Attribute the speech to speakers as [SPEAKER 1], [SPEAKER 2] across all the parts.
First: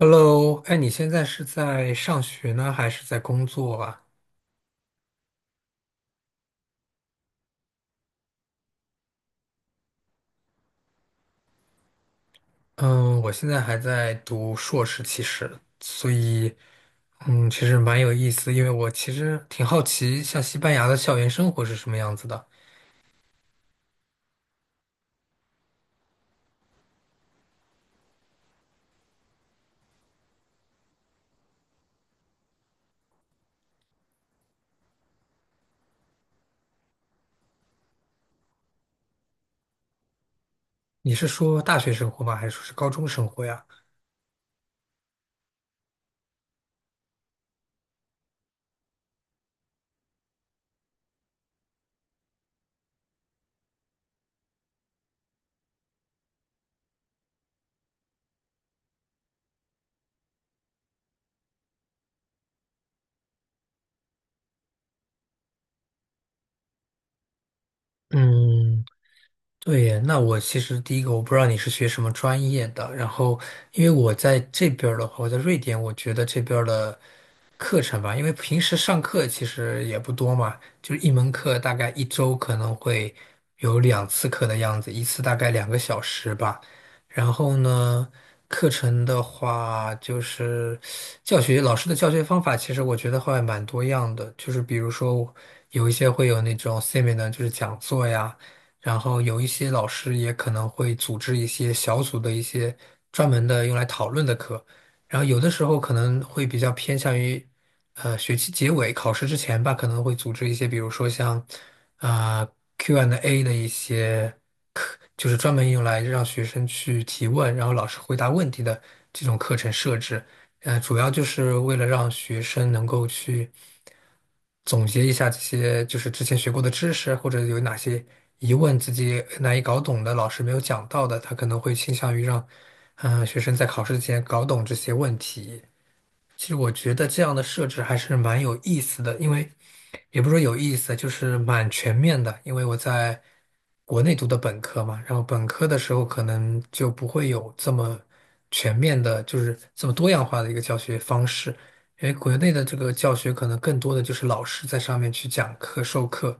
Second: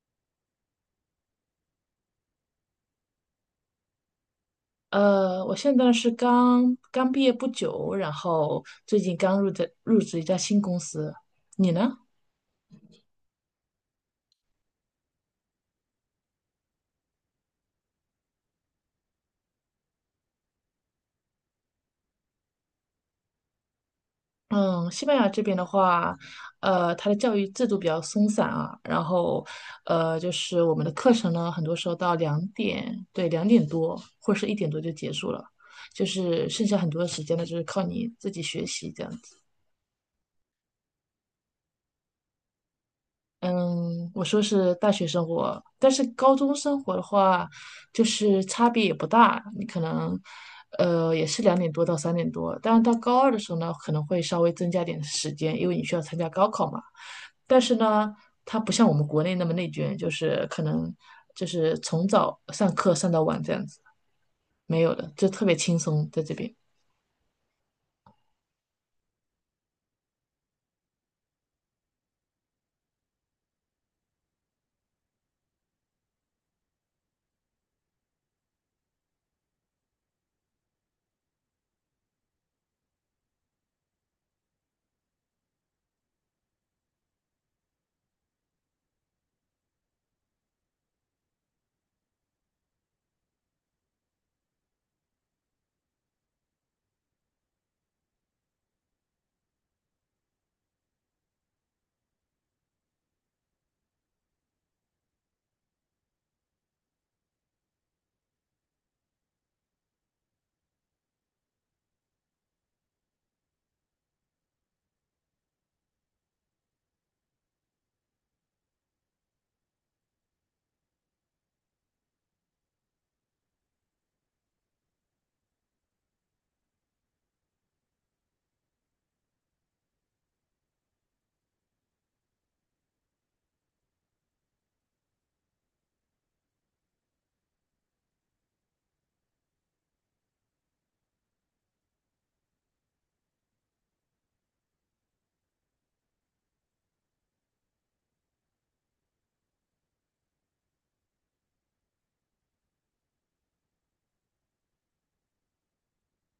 [SPEAKER 1] Hello，哎，你现在是在上学呢，还是在工作啊？
[SPEAKER 2] 我现在是刚刚毕业不久，然后最近刚入职一家新公司。你呢？
[SPEAKER 1] 嗯，我现在还在读硕士，其实，所以，其实蛮有意思，因为我其实挺好奇，像西班牙的校园生活是什么样子的。
[SPEAKER 2] 嗯，西班牙这边的话，它的教育制度比较松散啊，然后，就是我们的课程呢，很多时候到两点，对，两点多或者是一点多就结束了，就是剩下很多的时间呢，就是靠你自己学习这样子。
[SPEAKER 1] 你是说大学生活吗？还是说是高中生活呀？
[SPEAKER 2] 嗯，我说是大学生活，但是高中生活的话，就是差别也不大。你可能，也是两点多到三点多，但是到高二的时候呢，可能会稍微增加点时间，因为你需要参加高考嘛。但是呢，它不像我们国内那么内卷，就是可能就是从早上课上到晚这样子，没有的，就特别轻松在这边。
[SPEAKER 1] 嗯。对耶，那我其实第一个我不知道你是学什么专业的，然后因为我在这边儿的话，我在瑞典，我觉得这边儿的课程吧，因为平时上课其实也不多嘛，就是一门课大概一周可能会有两次课的样子，一次大概两个小时吧。然后呢，课程的话就是教学老师的教学方法，其实我觉得会蛮多样的，就是比如说有一些会有那种 seminar，就是讲座呀。然后有一些老师也可能会组织一些小组的一些专门的用来讨论的课，然后有的时候可能会比较偏向于，学期结尾考试之前吧，可能会组织一些，比如说像，啊、Q&A n d A 的一些。就是专门用来让学生去提问，然后老师回答问题的这种课程设置。主要就是为了让学生能够去总结一下这些就是之前学过的知识，或者有哪些疑问自己难以搞懂的，老师没有讲到的，他可能会倾向于让学生在考试之前搞懂这些问题。其实我觉得这样的设置还是蛮有意思的，因为也不是说有意思，就是蛮全面的。因为我在国内读的本科嘛，然后本科的时候可能就不会有这么全面的，就是这么多样化的一个教学方式。因为国内的这个教学可能更多的就是老师在上面去讲课、授课，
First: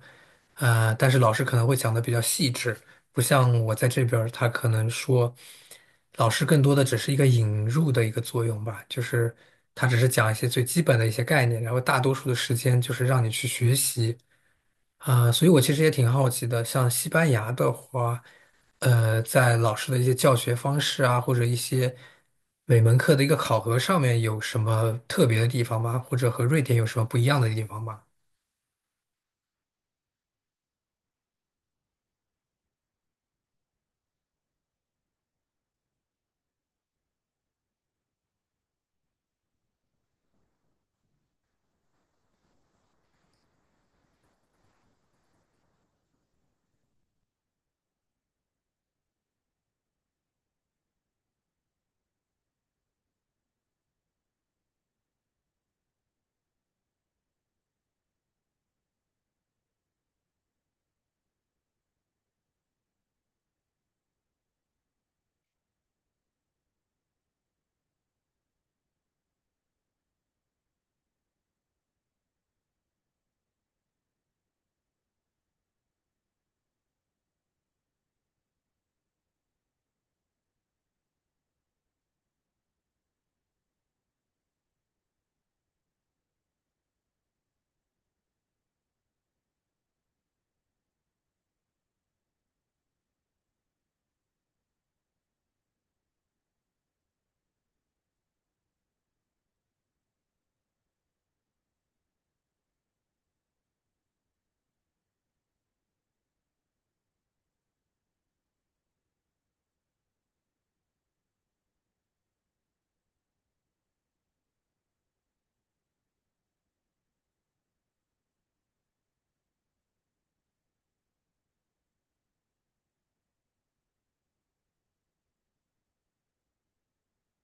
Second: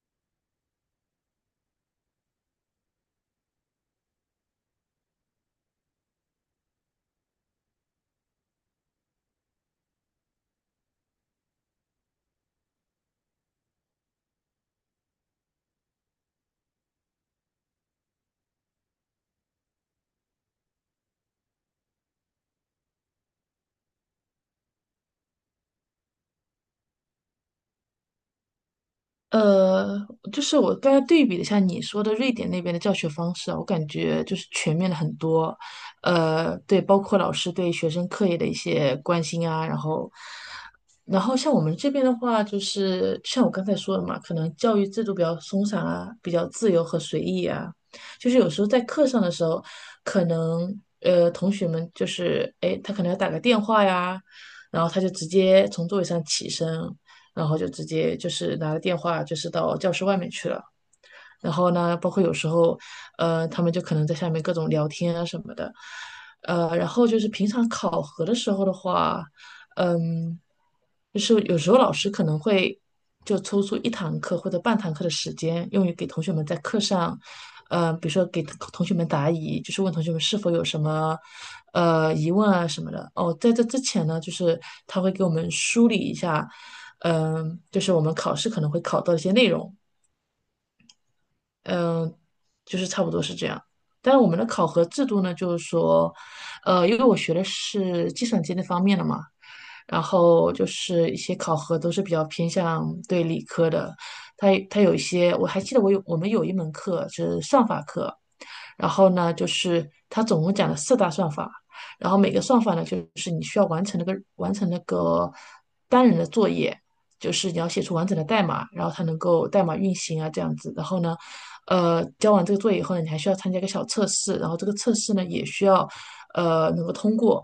[SPEAKER 1] 但是老师可能会讲的比较细致，不像我在这边儿他可能说，老师更多的只是一个引入的一个作用吧，就是他只是讲一些最基本的一些概念，然后大多数的时间就是让你去学习所以我其实也挺好奇的，像西班牙的话，在老师的一些教学方式啊，或者一些每门课的一个考核上面有什么特别的地方吗？或者和瑞典有什么不一样的地方吗？
[SPEAKER 2] 呃，就是我刚才对比了一下你说的瑞典那边的教学方式啊，我感觉就是全面了很多，对，包括老师对学生课业的一些关心啊，然后像我们这边的话，就是像我刚才说的嘛，可能教育制度比较松散啊，比较自由和随意啊。就是有时候在课上的时候，可能同学们就是哎，诶他可能要打个电话呀，然后他就直接从座位上起身，然后就直接就是拿着电话就是到教室外面去了。然后呢，包括有时候，他们就可能在下面各种聊天啊什么的，然后就是平常考核的时候的话，嗯，就是有时候老师可能会就抽出一堂课或者半堂课的时间，用于给同学们在课上，比如说给同学们答疑，就是问同学们是否有什么疑问啊什么的。哦，在这之前呢，就是他会给我们梳理一下，就是我们考试可能会考到一些内容。嗯，就是差不多是这样。但是我们的考核制度呢，就是说，因为我学的是计算机那方面的嘛，然后就是一些考核都是比较偏向对理科的。它有一些，我还记得我们有一门课是算法课，然后呢，就是它总共讲了四大算法，然后每个算法呢，就是你需要完成那个单人的作业。就是你要写出完整的代码，然后它能够代码运行啊这样子。然后呢，交完这个作业以后呢，你还需要参加一个小测试，然后这个测试呢也需要能够通过。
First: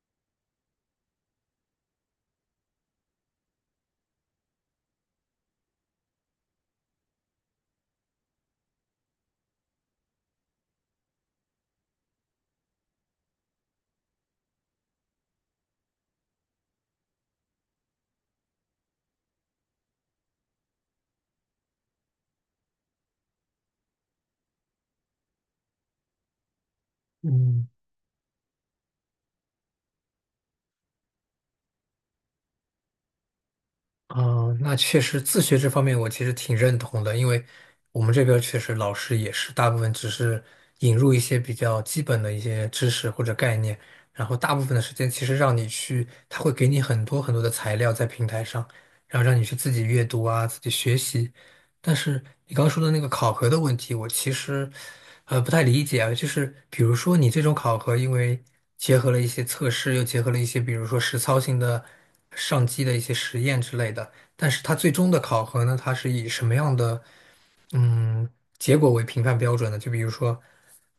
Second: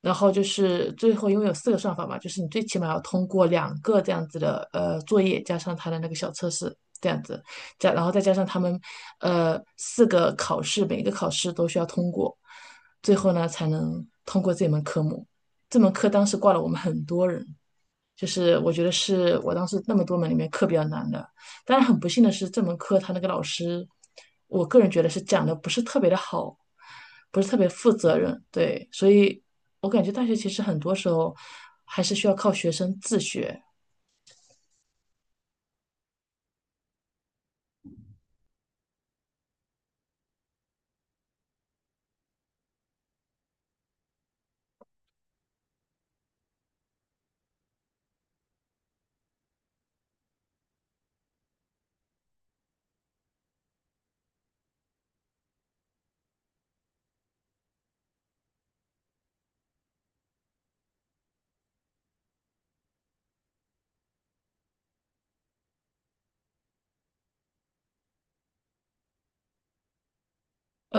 [SPEAKER 2] 然后就是最后，因为有四个算法嘛，就是你最起码要通过两个这样子的作业，加上它的那个小测试这样子，然后再加上他们四个考试，每一个考试都需要通过，最后呢才能通过这门科目。这门课当时挂了我们很多人。就是我觉得是我当时那么多门里面课比较难的。当然很不幸的是，这门课他那个老师，我个人觉得是讲的不是特别的好，不是特
[SPEAKER 1] 嗯。
[SPEAKER 2] 别负责任。对，所以我感觉大学其实很多时候还是需要靠学生自学。
[SPEAKER 1] 哦，那确实，自学这方面我其实挺认同的，因为我们这边儿确实老师也是大部分只是引入一些比较基本的一些知识或者概念，然后大部分的时间其实让你去，他会给你很多很多的材料在平台上，然后让你去自己阅读啊，自己学习。但是你刚刚说的那个考核的问题，我其实不太理解啊。就是比如说你这种考核，因为结合了一些测试，又结合了一些比如说实操性的上机的一些实验之类的，但是它最终的考核呢，它是以什么样的嗯结果为评判标准呢？就比如说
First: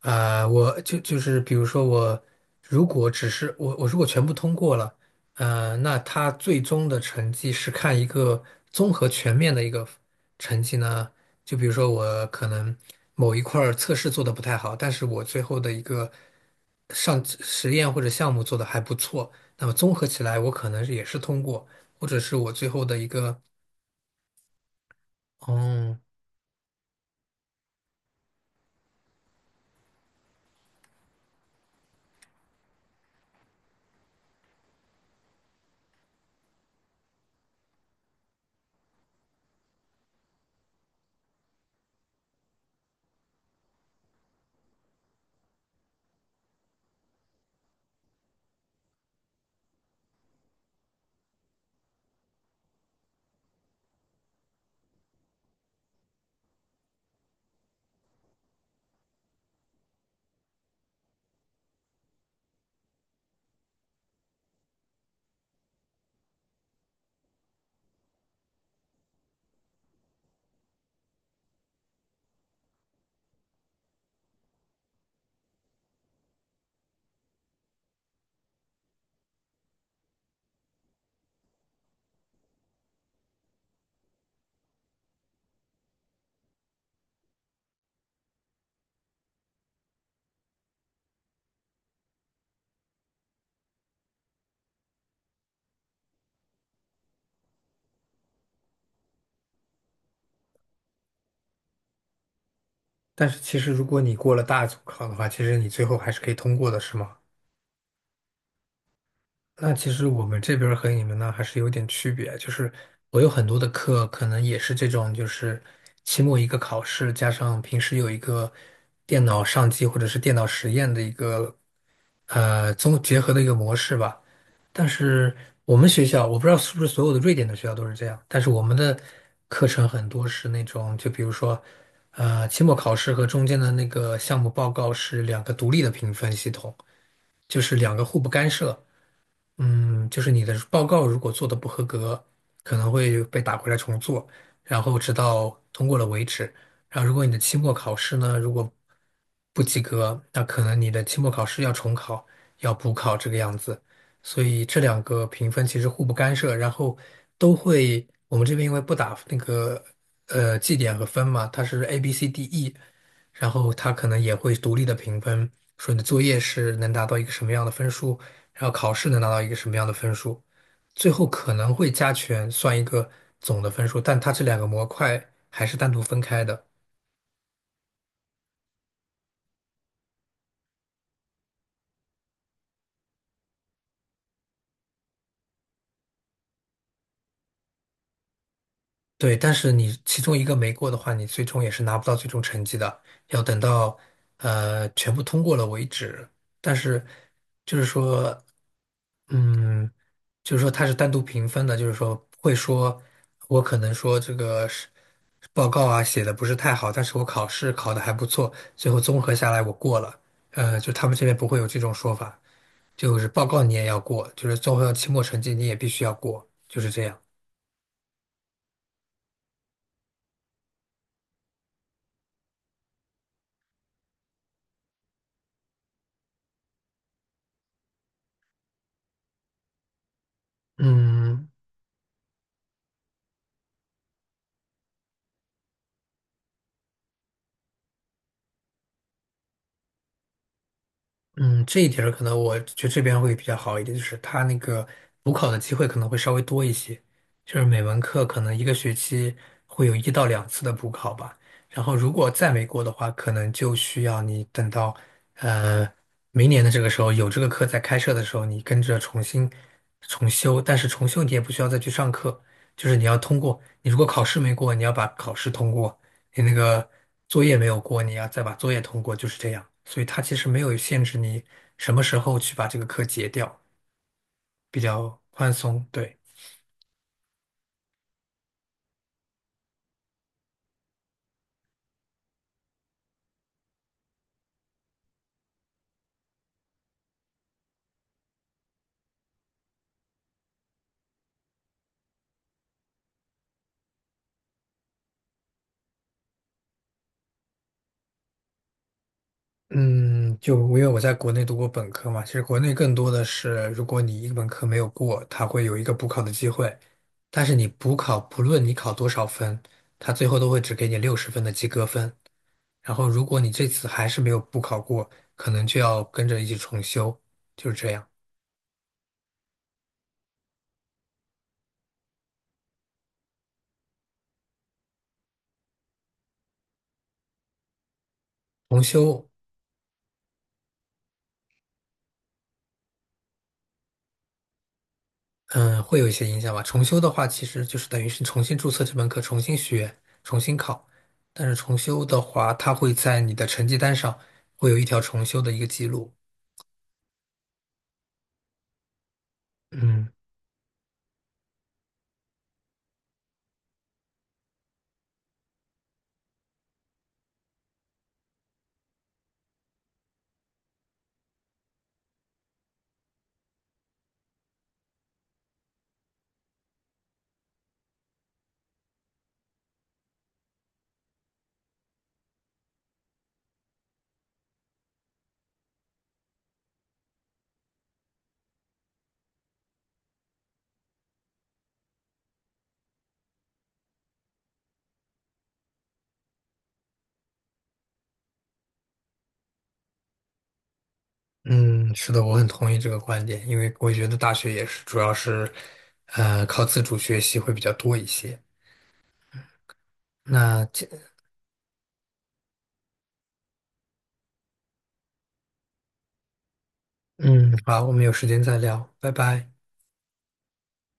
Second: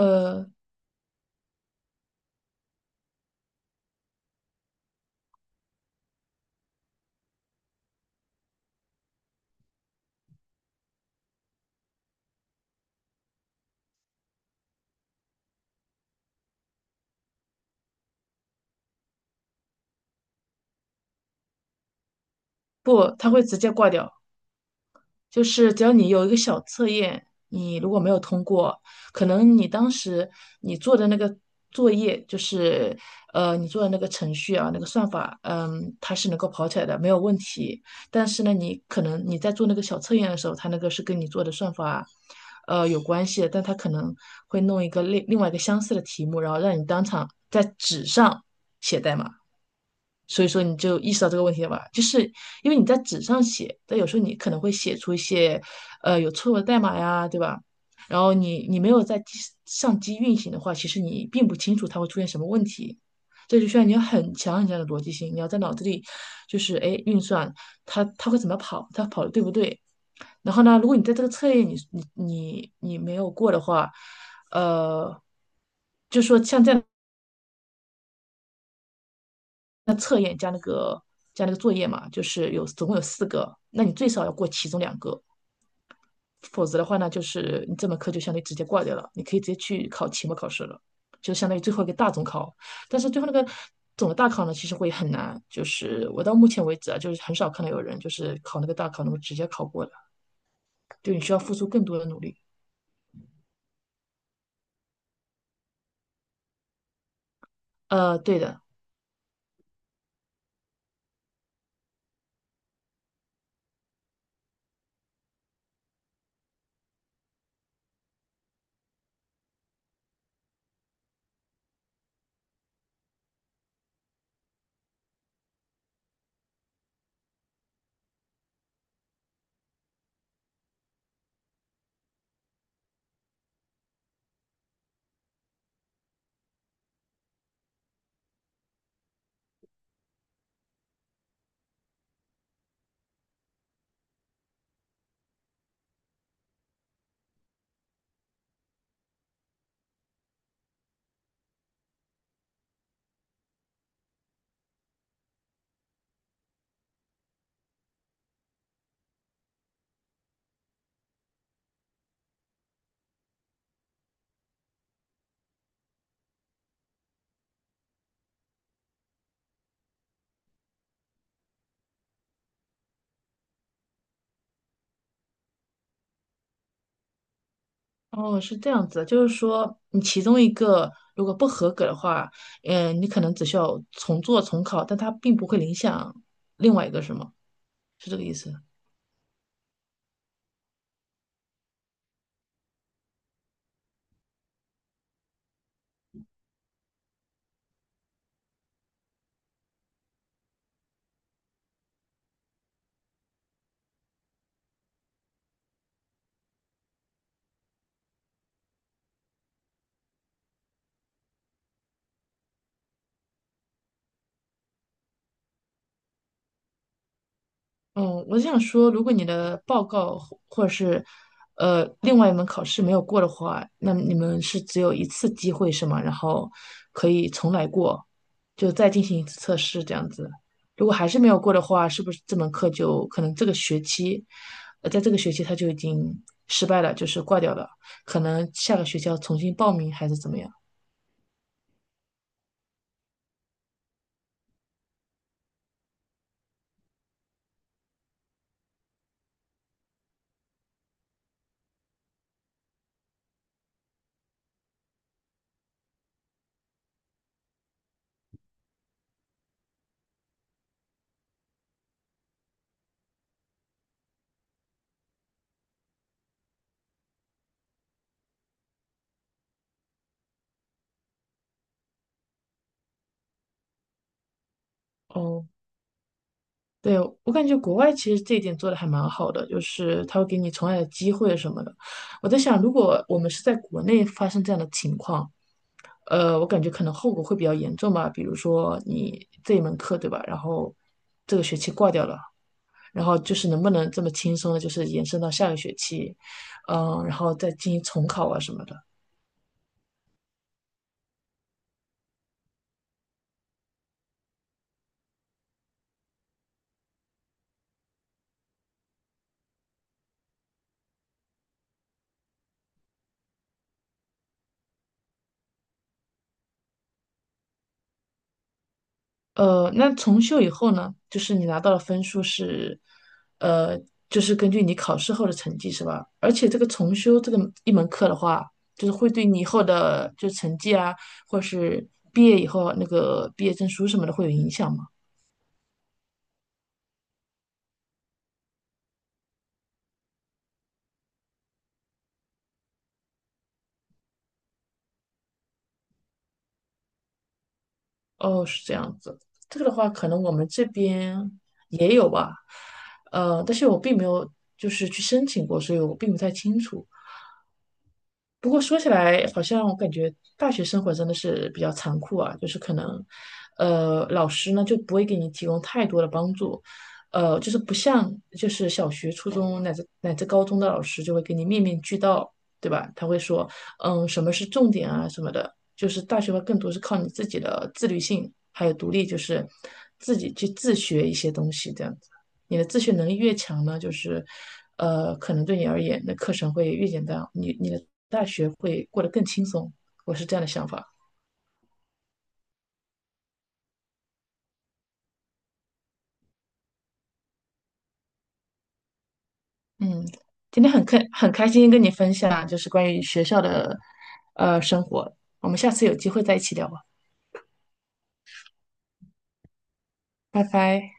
[SPEAKER 1] 我就是比如说我如果只是我如果全部通过了。那他最终的成绩是看一个综合全面的一个成绩呢？就比如说我可能某一块儿测试做的不太好，但是我最后的一个上实验或者项目做的还不错，那么综合起来我可能也是通过，或者是我最后的一
[SPEAKER 2] 不，他
[SPEAKER 1] 个，
[SPEAKER 2] 会直接挂掉。就是只要
[SPEAKER 1] 嗯，
[SPEAKER 2] 你有一个小测验，你如果没有通过，可能你当时你做的那个作业，就是你做的那个程序啊，那个算法，它是能够跑起来的，没有问题。但是呢，你可能你在做那个小测验的时候，它那个是跟你做的算法。有关系的，但它可能会弄一个另外一个相似的题目，然后让你当场在纸上写代码。所以说你就意识到这个问题了吧？就是因为你在纸上写，但有时候你可能会写出一些有错误的代码呀，对吧？然后你没有上机运行的话，其实你并不清楚它会出现什么问题。这就需要你有很强很强的逻辑性，你要在脑子里就是哎运算它会怎么跑，它跑的对不对？然后呢，如果你在这个测验你没有过的话，呃，就说像这样。那测验加那个作业嘛，就是有总共有四个，那你最少要过其中两个，否则的话呢，就是你这门课就相当于直接挂掉了，你可以直接去考期末考试了，就相当于最后一个大总考。但是最后那个总的大考呢，其实会很难，就是我到目前为止啊，就是很少看到有人就是考那个大考能够直接考过的，就你需要付出更多的努力。
[SPEAKER 1] 但是其实如果你过了大组考的话，其实你最后还是可以通过的，是吗？
[SPEAKER 2] 对的，
[SPEAKER 1] 那其实我们这边儿和你们呢还是有点区别，就是我有很多的课可能也是这种，就是期末一个考试，加上平时有一个电脑上机或者是电脑实验的一个结合的一个模式吧。但是我们学校，我不知道是不是所有的瑞典的学校都是这样，但是我们的课程很多是那种，就比如说期末考试和中间的那个项目报告是两个独立的评分系统，就是两个互不干涉。嗯，就是你的报告如果做的不合格，可能会被打回来重做，然后直到通过了为止。然后如果你的期末考试呢，如果不及格，那可能你的期末考试要重考，要补考这个样子。所以这两个评分其实互不干涉，然后都会，我们这边因为不打那个绩点和分嘛，它是 A、B、C、D、E，然后他可能也会独立的评分，说你的作业是能达到一个什么样的分数，然后考试能拿到一个什么样的分数，最后可能会加权算一个总的分数，但它这两个模块还是单独分开的。
[SPEAKER 2] 哦，是这样子的，就是说你其中一个如果不合格的话，嗯，你可能只需要重做重考，但它并不会影响另外一个，是吗？是这个意思。
[SPEAKER 1] 对，但是你其中一个没过的话，你最终也是拿不到最终成绩的，要等到全部通过了为止。但是就是说。嗯，就是说它是单独评分的，就是说会说，我可能说这个是报告啊写的不是太好，但是我考试考的还不错，最后综合下来我过了。就他们这边不会有这种说法，就是报告你也要过，就是综合期末成绩你也必须要过，就是这样。
[SPEAKER 2] 嗯，我想说，如果你的报告或或者是另外一门考试没有过的话，那你们是只有一次机会是吗？然后可以重来过，就再进行一次测试这样子。如果还是没有
[SPEAKER 1] 嗯，
[SPEAKER 2] 过的话，是不是这门课就可能这个学期，在这个学期它就已经失败了，就是挂掉了，可能下个学期要重新报名还是怎么样？
[SPEAKER 1] 嗯，这一点儿可能我觉得这边会比较好一点，就是它那个补考的机会可能会稍微多一些，就是每门课可能一个学期会有一到两次的补考吧。然后如果再没过的话，可能就需要你等到呃明年的这个时候有这个课在开设的时候，你跟着重新重修，但是重修你也不需要再去上课，就是你要通过，你如果考试没过，你要把考试通过；你那个作业没有过，你要再把作业通过，就是这样。所以它其实没有限制你什么时候去把这个课结掉，比较
[SPEAKER 2] 哦，
[SPEAKER 1] 宽松。对，
[SPEAKER 2] 对，我感觉国外其实这一点做的还蛮好的，就是他会给你重来的机会什么的。我在想，如果我们是在国内发生这样的情况，我感觉可能后果会比较严重吧。比如说你这一门课，对吧？然后这个学期挂掉了，然后就是能不能这么轻松的，就是延伸到下个学期，然后再进行重考啊什么的。
[SPEAKER 1] 嗯，就因为我在国内读过本科嘛，其实国内更多的是，如果你一个本科没有过，它会有一个补考的机会，但是你补考，不论你考多少分，它最后都会只给你60分的及格分。然后如果你这次还是没有补考过，可能就要跟着一起重修，就是这样。
[SPEAKER 2] 那重修以后呢，就是你拿到的分数是，呃，就是根据你考试后的成绩是吧？而且这个重修这个一门课的话，
[SPEAKER 1] 重
[SPEAKER 2] 就是会对
[SPEAKER 1] 修。
[SPEAKER 2] 你以后的就成绩啊，或者是毕业以后那个毕业证书什么的会有影响吗？
[SPEAKER 1] 嗯，会有一些影响吧。重修的话，其实就是等于是重新注册这门课，重新学，重新考。但是重修的话，它会在你的成绩单上会有一条重修的一个记录。
[SPEAKER 2] 哦，是这样子。这个的话，
[SPEAKER 1] 嗯
[SPEAKER 2] 可能我们这边也有吧，但是我并没有就是去申请过，所以我并不太清楚。不过说起来，好像我感觉大学生活真的是比较残酷啊，就是可能，老师呢就不会给你提供太多的帮助，就是不像就是小学、初中乃至高中的老师就会给你面面俱到，对吧？他会说，什么是重点啊什么的，就是大学会更多是靠你自己的自律性还有独立，就是自己去自学一些东西这的。你的自学能力越强呢，就是可能对你而言，那课程会越简单，你的大学会过得更轻松。我是这样的想法。
[SPEAKER 1] 嗯，是的，我很同意这个观点，因为我觉得大学也是主要是，靠自主学习会比较多一些。
[SPEAKER 2] 嗯，今
[SPEAKER 1] 那
[SPEAKER 2] 天很
[SPEAKER 1] 这，
[SPEAKER 2] 开很开心跟你分享，就是关于学校的生活。我们下次有机会再一起聊吧，
[SPEAKER 1] 嗯，好，我们有时间再聊，拜拜。
[SPEAKER 2] 拜拜。